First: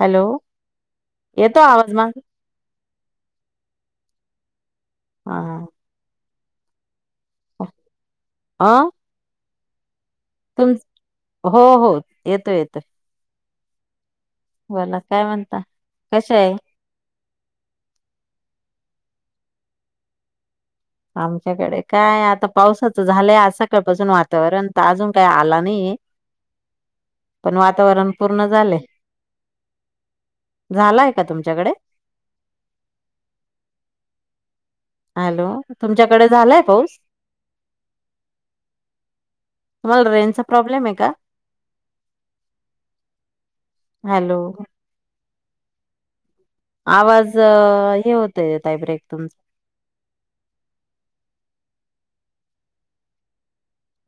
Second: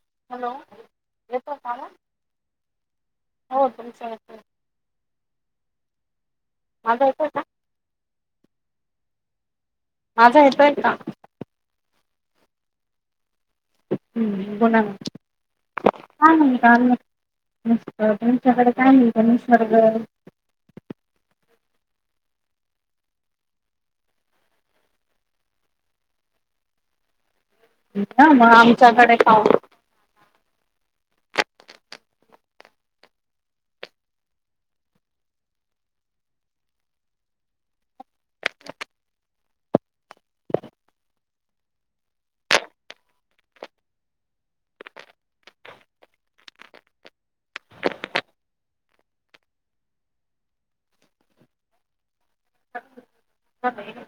Hello hello येतोय येतो का आवाज माझ हो तुमचा येतोय. हा हा. आय आ. माझा येतोय का. येतोय येतोय. गुण म्हणता कश आहे नाही का काच्याड. [unintelligible] आमच्याकडे काय आता पावसाच झालंय आज सकाळपासून वातावरण तर अजून काय आला नाही. ही [unintelligible] पण वातावरण हा पूर्ण मग झाले आमच्याकडे पाऊस झालाय. का तुमच्याकडे. हॅलो तुमच्याकडे झालाय पाऊस. तुम्हाला रेंज चा प्रॉब्लेम आहे का? हॅलो! आवाज हे होतय येतय ब्रेक तुमचा.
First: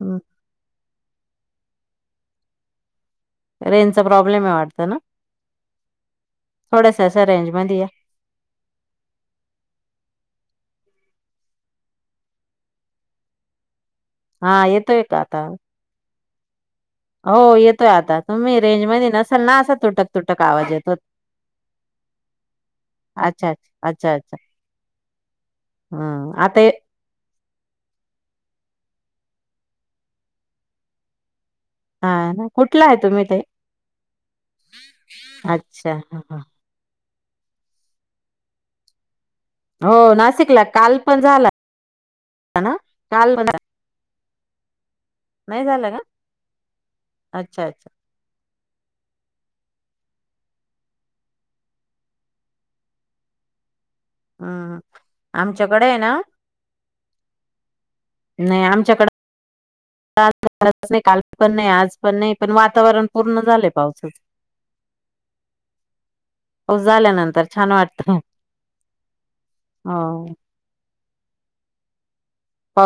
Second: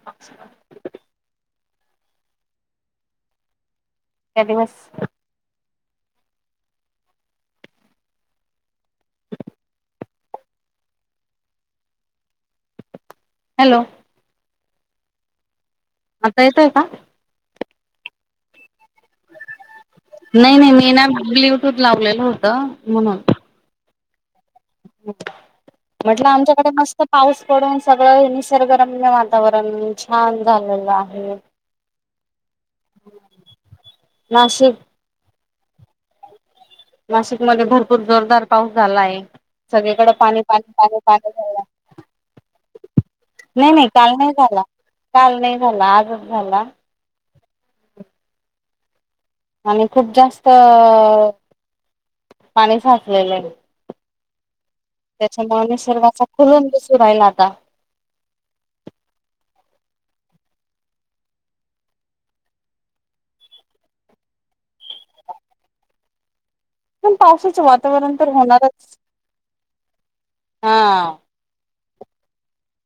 हम. त्या रेंजचा प्रॉब्लेम आहे दिवस वाटत ना. थोडा स अस अ रेंज मध्ये या. हॅलो! हा येतोय का आता. आता येतय का. हो येतोय आता तुम्ही रेंज मध्ये नसेल ना. तुटक तुटक नाही नाही आवाज मी येतो ना ब्ल्यूटूथ लावलेलं होतं म्हणून. अच्छा अच्छा अच्छा अच्छा. म्हटलं हम्म आता आमच्याकडे ये- मस्त पाऊस. डून सगळं निसर्गरम वातावरण छान झालेलं आहे. हा ना कुठला आहे तुम्ही ते नाशिक अच्छा ह. नाशिक मध्ये भरपूर जोरदार पाऊस झाला आहे. सगळीकडें हो पाणी नाशिकला पाणी काल पाणी पण पाणी झाला झायला. ना काल पण झाला. नाही नाही काल नाही झाला काल नाही झालं झाला का आजच झाला. अच्छा अच्छा. आणि खूप जास्त पाणी साचलेलं आहे. हा. त्याच्यामुळे आमच्याकडे आहे ना निसर्गाचा खुलून दिसू राहिला आता नाही आमच्याकडे. नाही काल पण नाही आज पण नाही पण वातावरण पूर्ण झालंय पावसाच. [unintelligible] पाऊस पण झाल्यानंतर पावसाचं छान वाटत वातावरण तर होणारच हो हा.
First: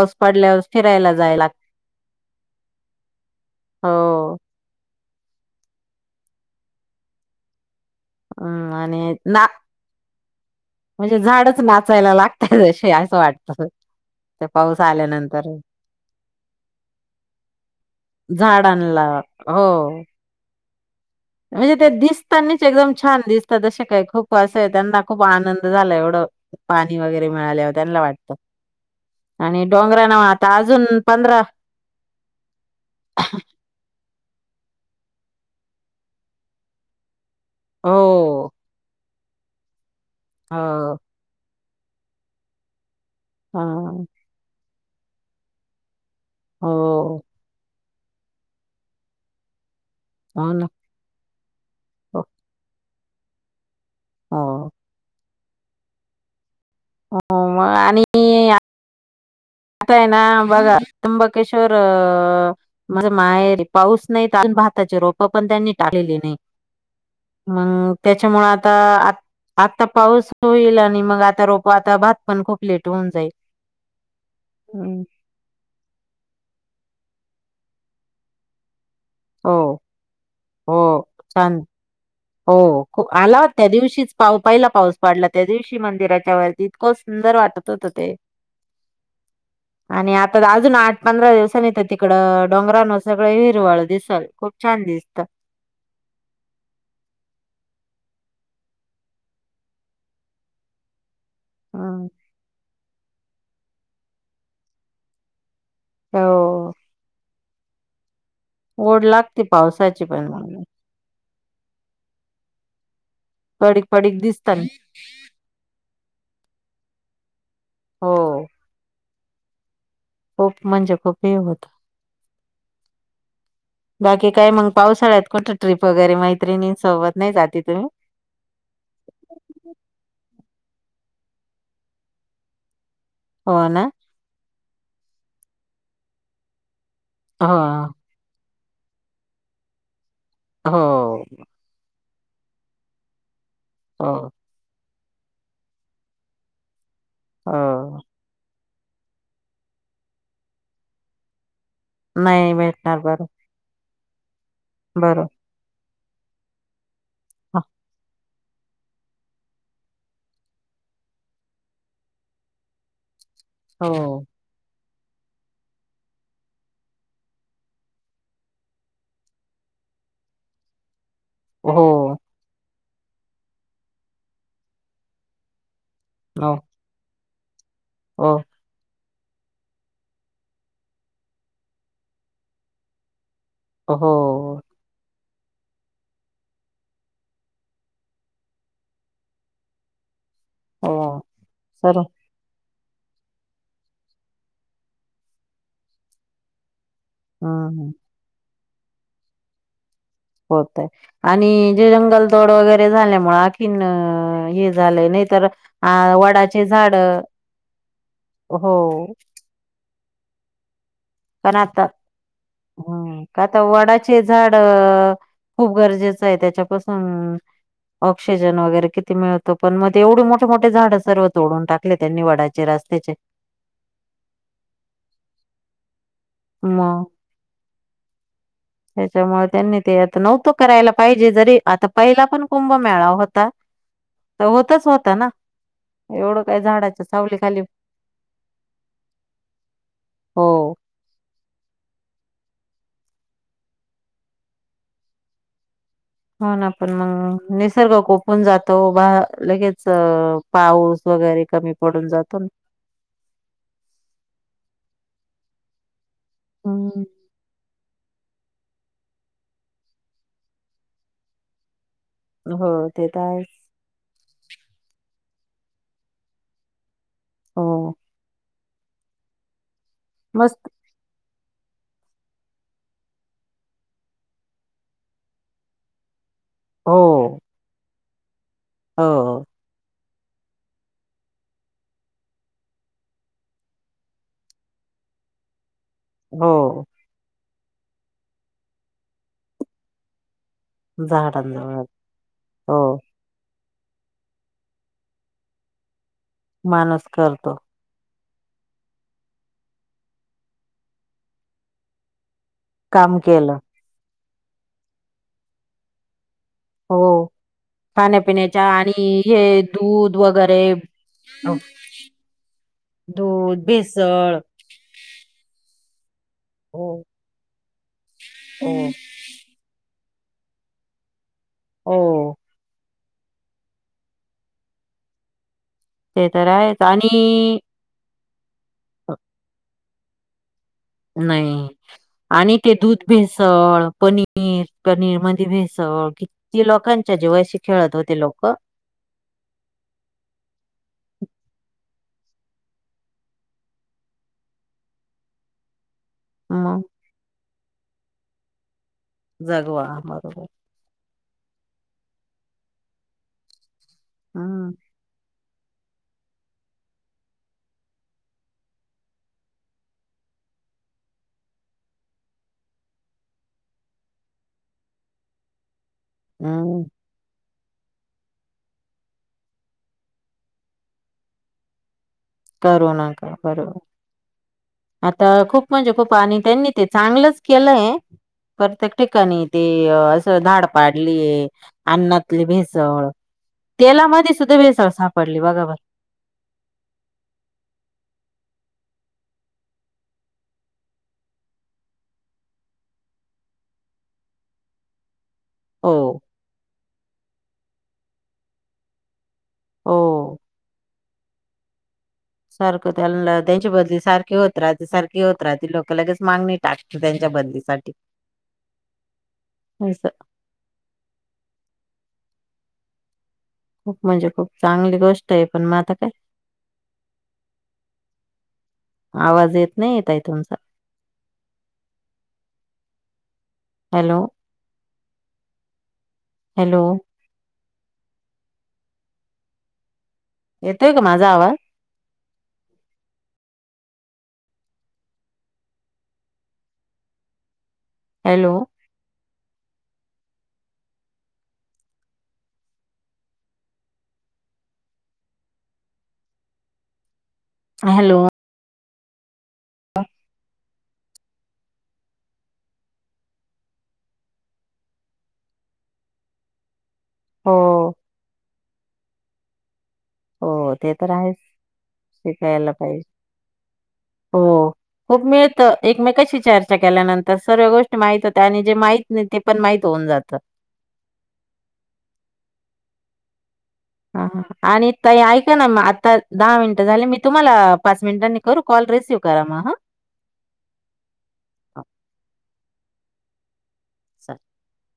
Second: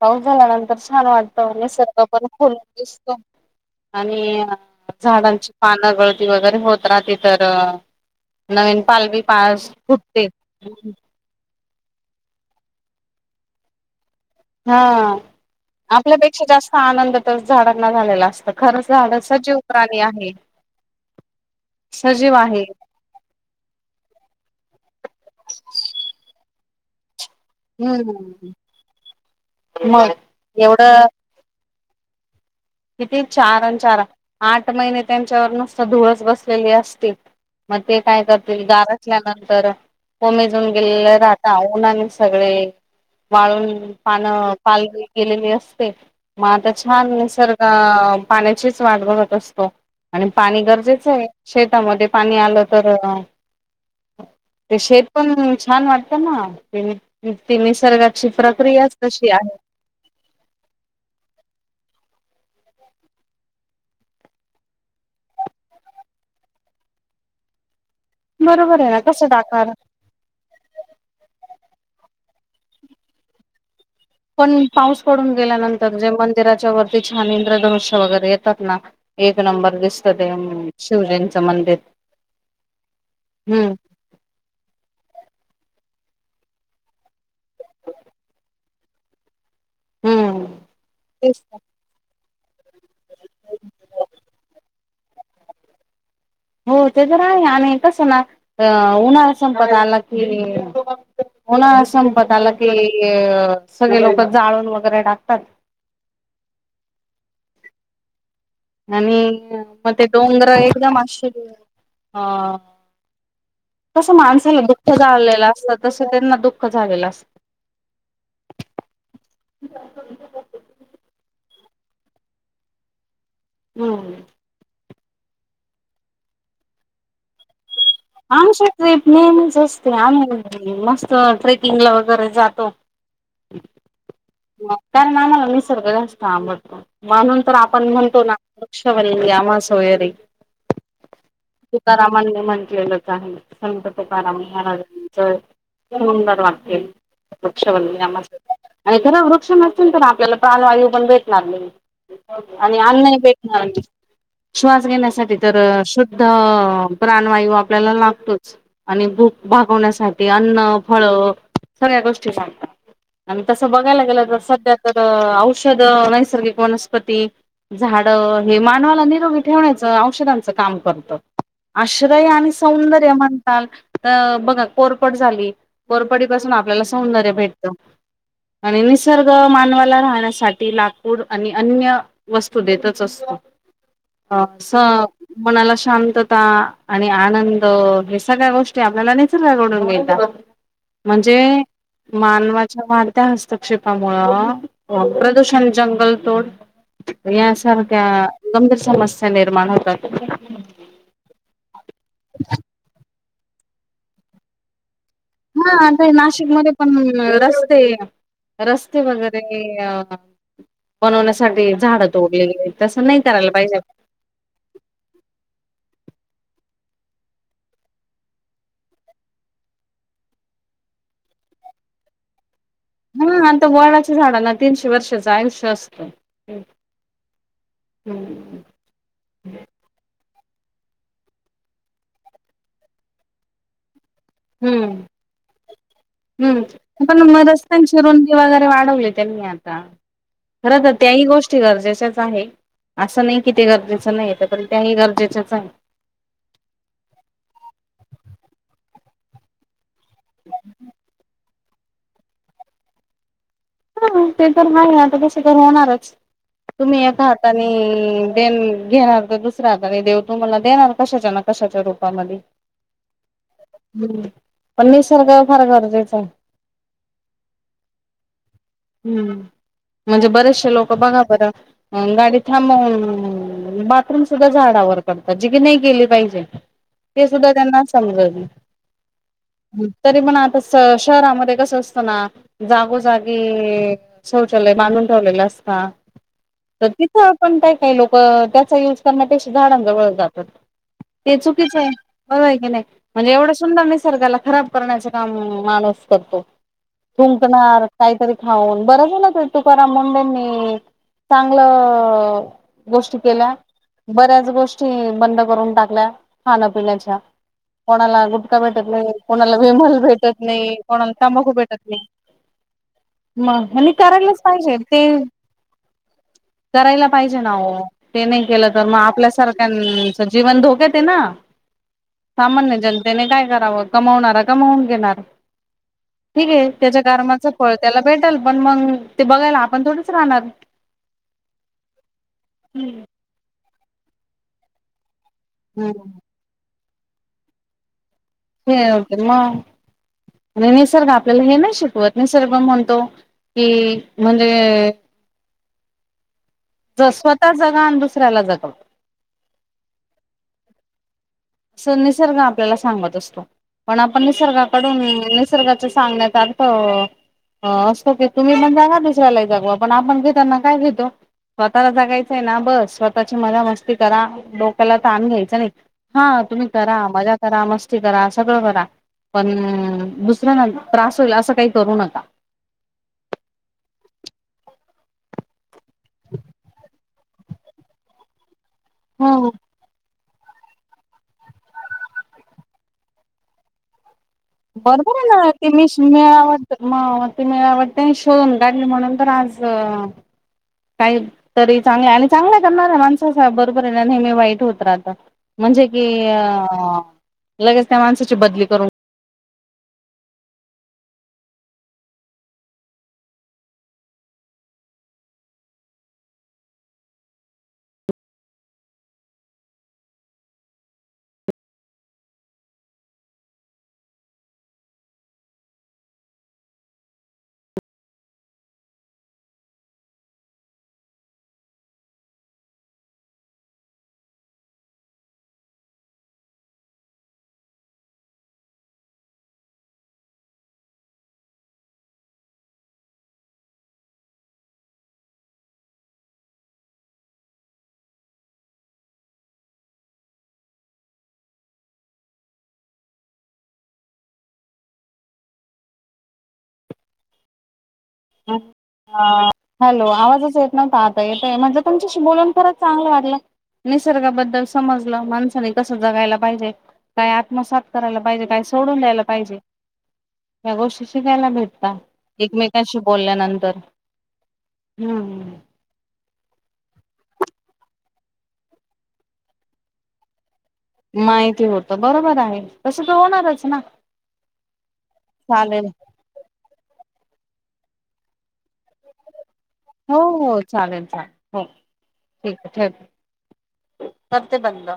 पाऊस पडल्यावर झाल्यानंतर छान फिरायला जायला वाटतं लाग- निसर्ग पण खलुन दिसतो. हो आणि झाडांची पानं गळती वगैरे होत राहते तर. हं, नवीन आणि पालवी ना पा फुटते. वाचायला लागतय ज असं वाटत ते हा पाऊस आल्यानंतर. आपल्यापेक्षा जास्त आनंद तर झाडांना झालेला असत खरंच झाडांला झाडचाजीव पा हो. णी आहे. म्हणजे ते सजीव दिसतनीच आहे एकदम छान दिसतात ते काय खूप वा. खूप आनंद झाला एवढं पाणी वगैरे. मिळाल्या त्यांना वाटत हम्म आणि डोंगरा मग नाव आता अजून एवढं पंधरा. किती चार चार आठ महिने त्यांच्यावर नुसत धुअस बसलेली असते. मग ते काय हो करतील गार असल्यानंतर कोमेजून हो. गेले राहता. उने सगळे हा वाळून पानं पालली केलेली असते. मग आता हो छानसर्ग पाण्याचीच वाट बघत असतो आणि हो पाणी ना गरजेचं आहे शेतामध्ये हो पाणी आलं तर हो. ते शेत पण छान वाटतं ना हो ती मग निसर्गाची प्रक्रियाच कशी आहे मतााय ना बघ तुंबकेशोर माहेरी पाऊस नाही तर भाताची रोप पण त्यांनी टाळलेली नाही मग त्याच्यामुळे आता बरोबर आहे ना कसं टाकणार आता पाऊस होईल आणि मग आता रोप आता भात पण खूप लेट होऊन जाईल पण हम्म. पाऊस पडून गेल्यानंतर जे मंदिराच्या वरती ते छान इंद्रधनुष्य वगैरे येतात ना एक हो नंबर दिसत ते हो शिवजींचं छान मंदिर हो आला त्या हम्म दिवशीच पाव पाहिला पाऊस पाड त्या दिवशी मंदिराच्या वरती इतकं सुंदर वाटत होत ते आणि हम्म आता अजून आठ पंधरा तेच ना दिवसांनी तर तिकडं डोंगरान सगळं हिरवाळ दिसल खूप छान दिसत हो ते तर आहे आणि कसं ना अ उन्हाळा्या संपदा आला कि होणा हम्म. संपत आला की सगळे लोक जाळून वगैरे टाकतात हो ओढ आणि लागते मग ते पावसाची पण डोंगर मग एकदम अ अ पडीक तसं पडीक दिसतात माणसाला दुःख झालेलं असतं तसं त्यांना दुःख झालेलं असत हो [unintelligible] खूप म्हणजे खूप हेी होत हम्म बाकी काय म्हग पावसाळ्यात कोणत ट्रिप वगैरे मैत्रिणी सोबत नाही जाते तुम्ही आमची ट्रिप नेहमीच असते आम्ही मस्त ट्रेकिंगला वगैरे जातो. हो ना कारण आम्हाला निसर्ग जास्त आवडतो. म्हणून तर आपण हो म्हणतो ना वृक्षवंगी आम्हा सोयरी हो तकारामांनी म्हटलेलंच आहे संत हो तकाराम महाराजांनी सुंदर वाक्य आहे वृक्षवल्ली हो आम्हा सोयरी आणि खर वृक्ष नसेल तर आपल्याला प्राणवायू पण भेटणार नाही. नाही आणि भेटणार अन्न बरं भेटणार नाही. श्वास बरं घेण्यासाठी तर शुद्ध प्राणवायू आपल्याला लागतोच आणि भूक भागवण्यासाठी अन्न फळ सगळ्या गोष्टी सांगतात आणि तसं हो बघायला गेलं तर सध्या तर औषध नैसर्गिक वनस्पती झाड हे मानवाला निरोगी ठेवण्याचं औषधांचं काम करतं. हो आश्रय आणि सौंदर्य म्हणताल तर बघा कोरफड झाली. कोरफडी हो पासून आपल्याला सौंदर्य भेटत हो आणि निसर्ग मानवाला राहण्यासाठी लाकूड आणि अन्य वस्तू देतच असतो. हो अ स मनाला शांतता आणि आनंद हे सगळ्या गोष्टी आपल्याला निसर्गाकडून मिळतात हो म्हणजे सर्व मानवा वाढत्या हस्तक्षेपामु प्रदूषण जंगल तोड हम्म यासारख्या गंभीर समस्या निर्माण होतात. होतय आणि जे जंगल तोड वगैरे झा आणखीन हे झाले हा ते वडाचे नाशिकमध्ये झाड पण रस्ते हो रस्ते वगैरे अ पण बनवण्यासाठी आता झाडं तोडली गेली ह तसं नाही का करायला आता पाहिजे. वडाचे झाड खूप गरजेचं आहे त्याच्यापासून ऑक्सिजन वगैरे किती मिळतो पण मग ते एवढी मोठे मोठे झाडं सर्व तोडून टाकले त्यांनी वडाचे रस्त्याचे हा आता वडच्या झाडांना तीनशे वर्षाचं आयुष्य असतं. मग हम्म. त्याच्यामुळे त्यांनी ते आता. नव्हतो करायला पाहिजे जरी आता पहिला पण कुंभ मेळा होता. तर होतच हम्म. होता ना. एवढं काय हम्म झाडाच्या पण म सावली खाली रस्तांचीरुंदी वगैरे वाढवली त्यांनी आता हो खर तर त्याही गोष्टी गरजेच्याच आहे. असं नाही कि ते गरजेचं नाही तर पण त्याही गरजेचंच आहे. हो ना आपण मग निसर्ग कोपून जातो बा लगेच पाऊस. वगैरे कमी पडून जातो. [inaudible] हा ते तर नाही आता कसे तर होणारच तुम्ही हम्म येत आहात आणि, देन घेणार तर दुसरा्या आणि देव तुम्हाला देणार कशाच्या ना कशाच्या रूपात. पण निसर्ग हो ते तर आहेच पण निसर्ग फार गरजेचे आहे. हो. हम्म म्हणजे मस्त बरेचसे लोक बघा बरं अ गाडी थांबव बाथरूम सुद्धा झाडावर करतात जी की नाही केली पाहिजे. हो ते सुद्धा त्यांना समजात नाही. हो तरी पण आता शहरामध्ये कसं असतं ना जागोजागी. म शौचालय बांधून ठेवलेलं असता. हो. तर तिथं पण काय काय लोक त्याचा युज करन्या पेक्षा झाडांजवळ जातात. ते चुकीच झाडांजवळ आहे बरं आहे की हो नाही म्हणजे एवढं र निसर्गाला खराब करण्याच काम माणूस करतों माणूस करतो थूकंनार काहीतरी खाऊन बरं झाल ना ते तुकाराम मुंडे् यांंनी चांगलं. काम गोष्टी केल्या केलं बऱ्याच गोष्टी बंद करून टाकल्या हो खाण्यापिण्याच्या कोणाला गुटखा खाण्यापिण्याच्या भेटत आणि नाही, कोणाला हे विमल दूध भेटत वगैरे नाही, कोणाला तबाखू भेटत नाही. म दूध आणि भेसळ करायलाच पाहिजे ते हो करायला पाहिजे ना हो ते नाही केलं हो तर मग आपल्यासारखं जीवन धोकयांत ये ना हो सामान्य जन त्याणे काय कराव कमवणार कमवून घेणार ते तर ठीक आहे आहेच त्याच्या कारमाच आणि त्याला भेटल पण मग ते बघायला आपण थोडच राहणार. नाही आणि ते दूध हम्म भेसळ पनीर पनीर म्हण. भेसळ किती लोकांच्या जीवाशी खेळत होते लोक हे क मग आणि निसर्ग आपल्याला हे नाही शिकवत. मी सर्व म्हणतो की म्हणजे. मग ज स्वतः जगा आणि दुसऱ्याला जगवा जगवा बरोबर निसर्ग आपल्याला सांगत असतो पण आपण हम्म निसर्गाकडून निसर्गाच सांगण्यात आर्थ अ असो की तुम्ही पण जागा दुसऱ्याला जागवा पण आपण घेताना काय घेतो. स्वतःला जगायचंय ना बस स्वतःची मजा मस्ती करा डोक्याला तान घ्यायचं नाही. हा तुम्ही हम्म करा मजा करा मस्ती करा सगळं करा पण दुसऱ्यांना त्रास होईल असं काही करू नका. करू न का बरोबर आता खूप म्हणजे खूप आणि त्यांनी ते चांगलच केलंय प्रत्येक ठिकाणी हो. ते. धाड पाडली ये अन्नातली भेसळ तेला म्हध्ये बरोबर आहे ना ते मी मवत म ते मला आ वाटते आणि शोून काढली म्हणून तर आज काही तरी चांगल्या आणि चांगल्या करणार आहे माणसाब बरोबर आहे ना नेहमी वाईट होत राहत म्हणजे हो की अ लगेच त्या माणसाची बदली करून हो सारखं त्यां त्यांच्या बदली सारखी होत राहते सारखी होत राहते लोक लगेच मागणी टाकत त्यांच्या बलीसाठी ह हयसं खूप म्हणजे खूप चांगली गोष्ट आहे पण मग आता काय आवाज येत नाही येतय तुमचा हॅलो हॅलो येतोय का माझा आवाज हॅलो हॅलो हम अ हॅलो आवाजच येत नव्हता आता येतय म्हणज तुमच्याशी बोलून खरच चांगलं वाटलं निसर्गाबद्दल समजलं माणसानी कसं जगायला पाहिजे काय हो आत्मसात करायला पाहिजे काय सोडून द्यायला पाहिजे या हो ते गोष्टी तर आहेच शिकायला भेटतात. शिकायला एकमेकांशी बोलल्यानंतर हो खूप हम्म मिळत एकमेकशी चर्चा केल्यानंतर सर्व गोष्टी माहित होत आणि जे माहित नाही ते पण माहित होऊन जात माहिती होत बरोबर आहे तस तर होणारच ना हा आणि त ऐक ना चालेल आता दहा मिनिटं झाले मी तुम्हाला पाच मिनिटांनी करू कॉल? रिसीव्ह करा मग हां. हो हो चालेल चालेल हो ठीक आहे चालेल. मते बंद